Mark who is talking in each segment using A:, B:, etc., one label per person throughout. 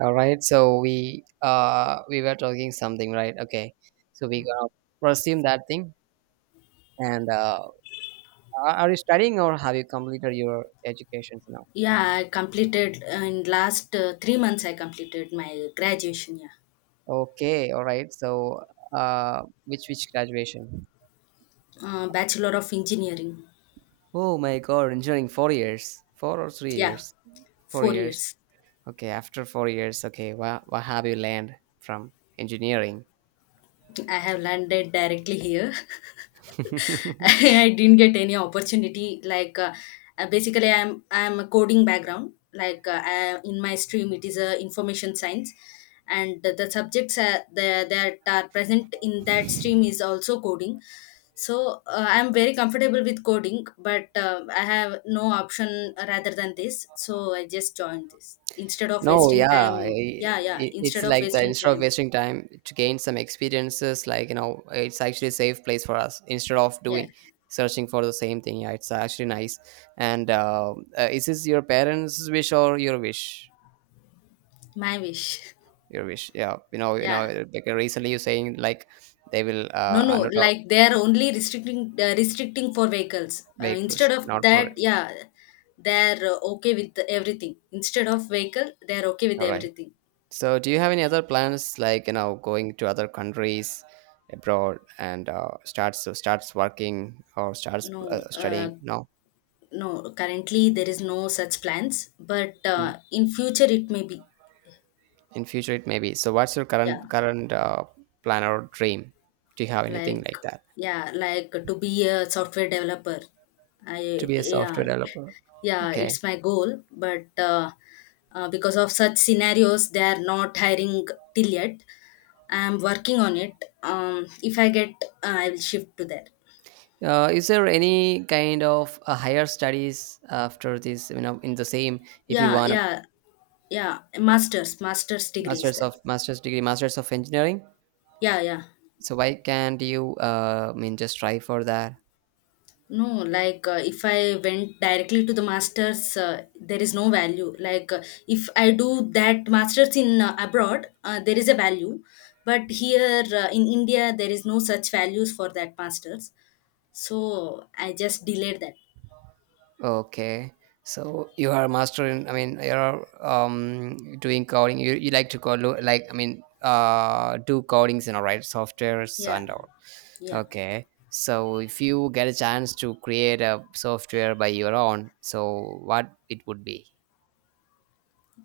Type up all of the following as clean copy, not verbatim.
A: All right, so we were talking something, right? Okay, so we gonna resume that thing. And are you studying or have you completed your education now?
B: Yeah, I completed in last 3 months. I completed my graduation. Yeah,
A: Okay, all right. So which graduation?
B: Bachelor of Engineering.
A: Oh my God, engineering 4 years, four or three
B: Yeah,
A: years, four
B: four
A: years.
B: years.
A: Okay, after 4 years, okay, what have you learned from engineering?
B: I have landed directly here. I didn't get any opportunity. Like basically, I'm a coding background. Like in my stream, it is information science, and the subjects that are present in that stream is also coding. So I'm very comfortable with coding, but I have no option rather than this. So I just joined this instead of
A: No,
B: wasting
A: yeah,
B: time. Yeah, yeah.
A: it's
B: Instead of
A: like that.
B: wasting
A: Instead of
B: time.
A: wasting time to gain some experiences, like it's actually a safe place for us instead of
B: Yeah,
A: doing searching for the same thing. Yeah, it's actually nice. And is this your parents' wish or your wish?
B: my wish.
A: Your wish. Yeah.
B: Yeah.
A: Like recently, you're saying like they will
B: No, no.
A: not
B: Like they are only restricting for vehicles. Instead
A: vehicles,
B: of
A: not for.
B: that, yeah, they are okay with everything. Instead of vehicle, they are okay with
A: All right.
B: everything.
A: So, do you have any other plans, like going to other countries abroad and starts working or starts
B: No,
A: studying? No,
B: no. Currently, there is no such plans, but
A: in
B: in future it may be.
A: in future it may be. So, what's your
B: Yeah,
A: current plan or dream? Do you have anything
B: like
A: like that
B: yeah, like to be a software developer.
A: to
B: I
A: be a
B: Yeah,
A: software developer?
B: yeah,
A: Okay.
B: it's my goal, but because of such scenarios, they are not hiring till yet. I am working on it. If I get, I will shift to there.
A: Is there any kind of higher studies after this? You know, in the same, if you
B: Yeah,
A: want a
B: yeah, yeah. Masters degree is
A: master's
B: there.
A: of master's degree, master's of engineering.
B: Yeah, yeah.
A: So why can't you? I mean, just try for that.
B: No, like if I went directly to the masters, there is no value. Like if I do that masters in abroad, there is a value, but here in India, there is no such values for that masters. So I just delayed that.
A: Okay. So you are a master in, I mean, you're doing coding. You like to code, like, I mean, do codings and all right, softwares
B: Yeah,
A: and all.
B: yeah.
A: Okay. So if you get a chance to create a software by your own, so what it would be?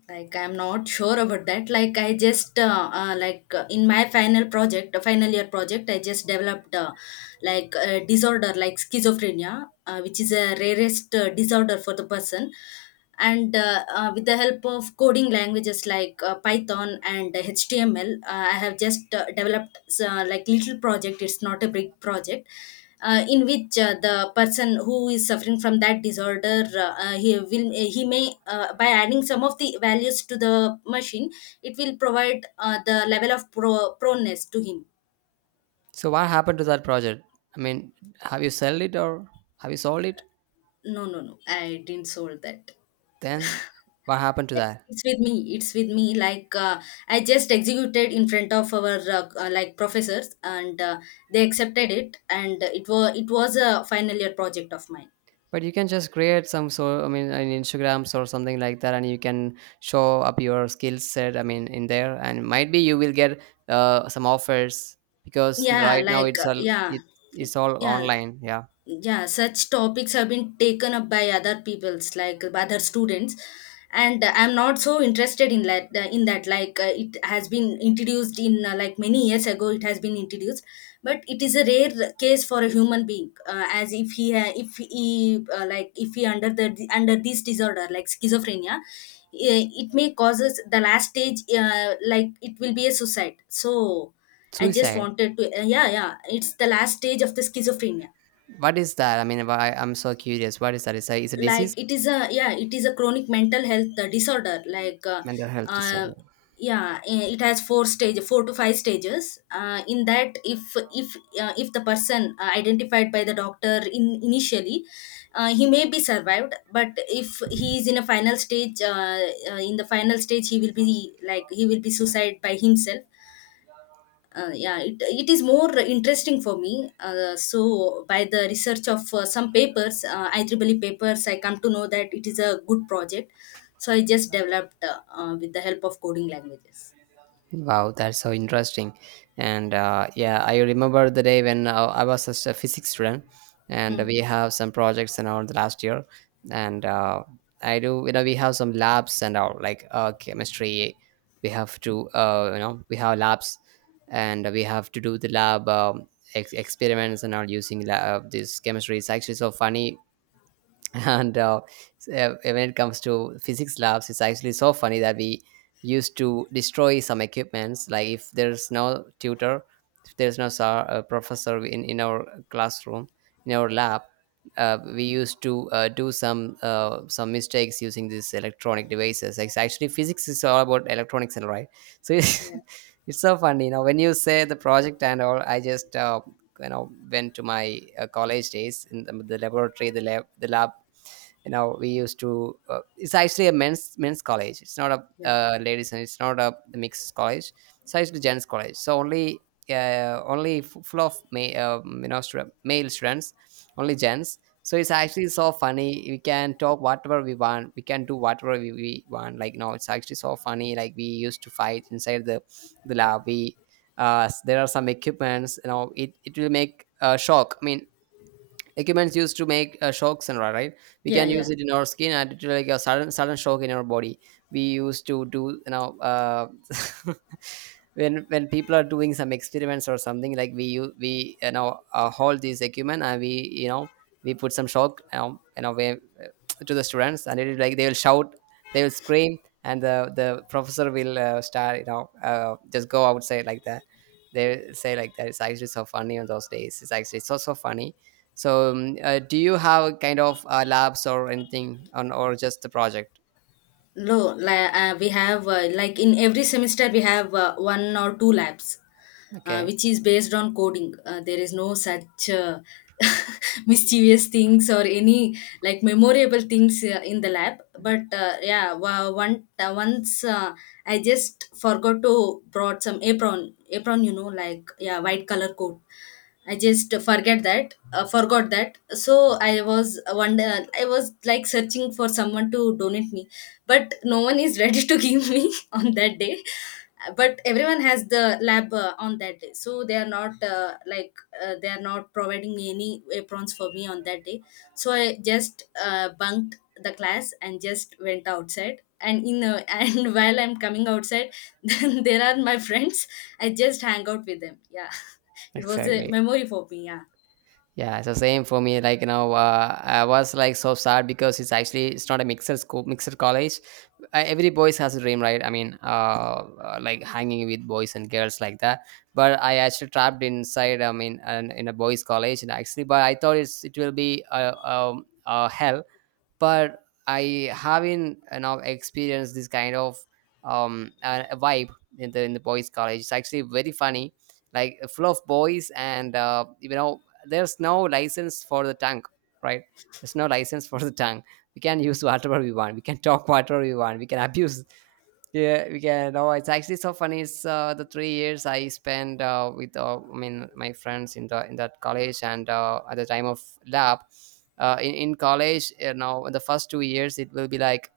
B: Like I'm not sure about that. Like I just, in my final project final year project, I just developed, like a disorder, like schizophrenia, which is a rarest disorder for the person. And with the help of coding languages like Python and HTML, I have just developed like little project. It's not a big project, in which the person who is suffering from that disorder, he may, by adding some of the values to the machine, it will provide the level of proneness to him.
A: So what happened to that project? I mean, have you sold it or have you sold it?
B: No, no, no, I didn't sold that.
A: Then what happened to
B: Yeah,
A: that?
B: it's with me, like, I just executed in front of our like professors, and they accepted it, and it was a final year project of mine.
A: But you can just create some sort, I mean, an Instagrams or something like that, and you can show up your skill set, I mean, in there, and might be you will get some offers, because
B: Yeah,
A: right now
B: like,
A: it's all
B: yeah.
A: it, it's all
B: Yeah,
A: online, yeah.
B: yeah, such topics have been taken up by other people's, like, by other students. And I'm not so interested in that. Like, it has been introduced in like, many years ago, it has been introduced. But it is a rare case for a human being, as if if he, like, if he under this disorder, like schizophrenia. It may causes the last stage, like it will be a suicide, so I just
A: Suicide.
B: wanted to, yeah, yeah, it's the last stage of the schizophrenia.
A: What is that? I mean, why I'm so curious, what is that? It's a disease.
B: Like, it is a, yeah, it is a chronic mental health, disorder. Like,
A: Mental health
B: uh,
A: disorder.
B: yeah, it has four to five stages, in that, if, if if the person, identified by the doctor in initially, he may be survived, but if he is in a final stage, in the final stage, he will be suicide by himself. Yeah, it is more interesting for me, so by the research of some papers, IEEE papers, I come to know that it is a good project. So I just developed, with the help of coding languages.
A: Wow, that's so interesting. And yeah, I remember the day when I was just a physics student, and
B: Hmm.
A: we have some projects and all the last year. And I do, you know, we have some labs and all, like chemistry. We have to, you know, we have labs, and we have to do the lab experiments and all using this chemistry. It's actually so funny. And when it comes to physics labs, it's actually so funny that we used to destroy some equipments, like if there's no tutor, if there's no professor in our classroom, in our lab, we used to do some mistakes using these electronic devices. It's actually, physics is all about electronics, and right, so it's,
B: Yeah,
A: it's so funny, when you say the project and all, I just went to my college days in the laboratory, the lab. You know, we used to it's actually a men's college. It's not a
B: yeah,
A: ladies, and it's not a mixed college. It's actually gents college, so only full of male students. Only gents. So it's actually so funny, we can talk whatever we want, we can do whatever we want, like. No, it's actually so funny. Like, we used to fight inside the lab. There are some equipments, it will make a shock, I mean. Equipments used to make shocks and all, right? We
B: yeah,
A: can use
B: yeah.
A: it in our skin and it will like a sudden shock in our body. We used to do. When people are doing some experiments or something, like we hold this equipment, and we put some shock to the students, and it is like they will shout. They will scream, and the professor will start, just go outside, like that. They say like that. It's actually so funny on those days. It's actually so funny. So do you have kind of labs or anything on, or just the project?
B: No, like, we have, like, in every semester, we have one or two labs,
A: Okay.
B: which is based on coding. There is no such mischievous things or any, like, memorable things, in the lab. But yeah, once, I just forgot to brought some apron, you know, like, yeah, white color coat. I just forgot that. So, I was one day, I was like searching for someone to donate me, but no one is ready to give me on that day. But everyone has the lab on that day, so they are not providing any aprons for me on that day. So I just bunked the class and just went outside. And in And while I'm coming outside, then there are my friends. I just hang out with them. Yeah. It was a
A: Exactly.
B: memory for me. Yeah.
A: Yeah, so same for me. Like, I was like so sad because it's actually it's not a mixer school, mixer college. Every boys has a dream, right? I mean, like hanging with boys and girls like that. But I actually trapped inside. I mean, in a boys' college, and actually, but I thought it will be a hell, but I haven't now experienced this kind of a vibe in the boys' college. It's actually very funny, like full of boys, and there's no license for the tongue, right? There's no license for the tongue. We can use whatever we want. We can talk whatever we want. We can abuse, yeah, we can. No, it's actually so funny. It's the 3 years I spent with, I mean, my friends in the in that college, and at the time of lab, in college, the first 2 years it will be like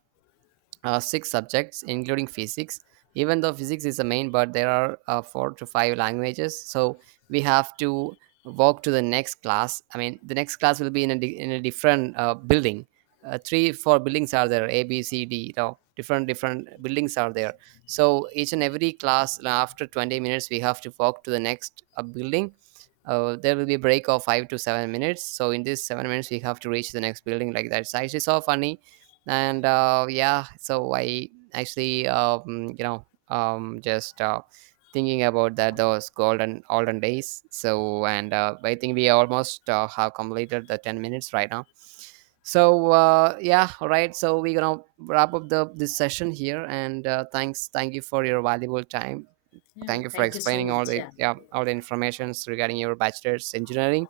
A: six subjects including physics, even though physics is the main, but there are four to five languages. So we have to walk to the next class, I mean, the next class will be in a different building. Three four buildings are there, a b c d, different buildings are there. So each and every class, after 20 minutes we have to walk to the next building. There will be a break of 5 to 7 minutes, so in these 7 minutes we have to reach the next building, like that. It's actually so funny. And yeah, so I actually just thinking about that those golden olden days. So, and I think we almost have completed the 10 minutes right now. So yeah, all right, so we're gonna wrap up the this session here, and thank you for your valuable time.
B: Yeah.
A: Thank you for
B: Thank you so
A: explaining all
B: much.
A: the
B: Yeah.
A: yeah all the informations regarding your bachelor's engineering.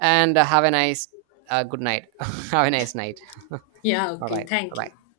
A: And have a nice, good night. Have a nice night. All
B: Yeah. Okay.
A: right,
B: Thank you.
A: bye.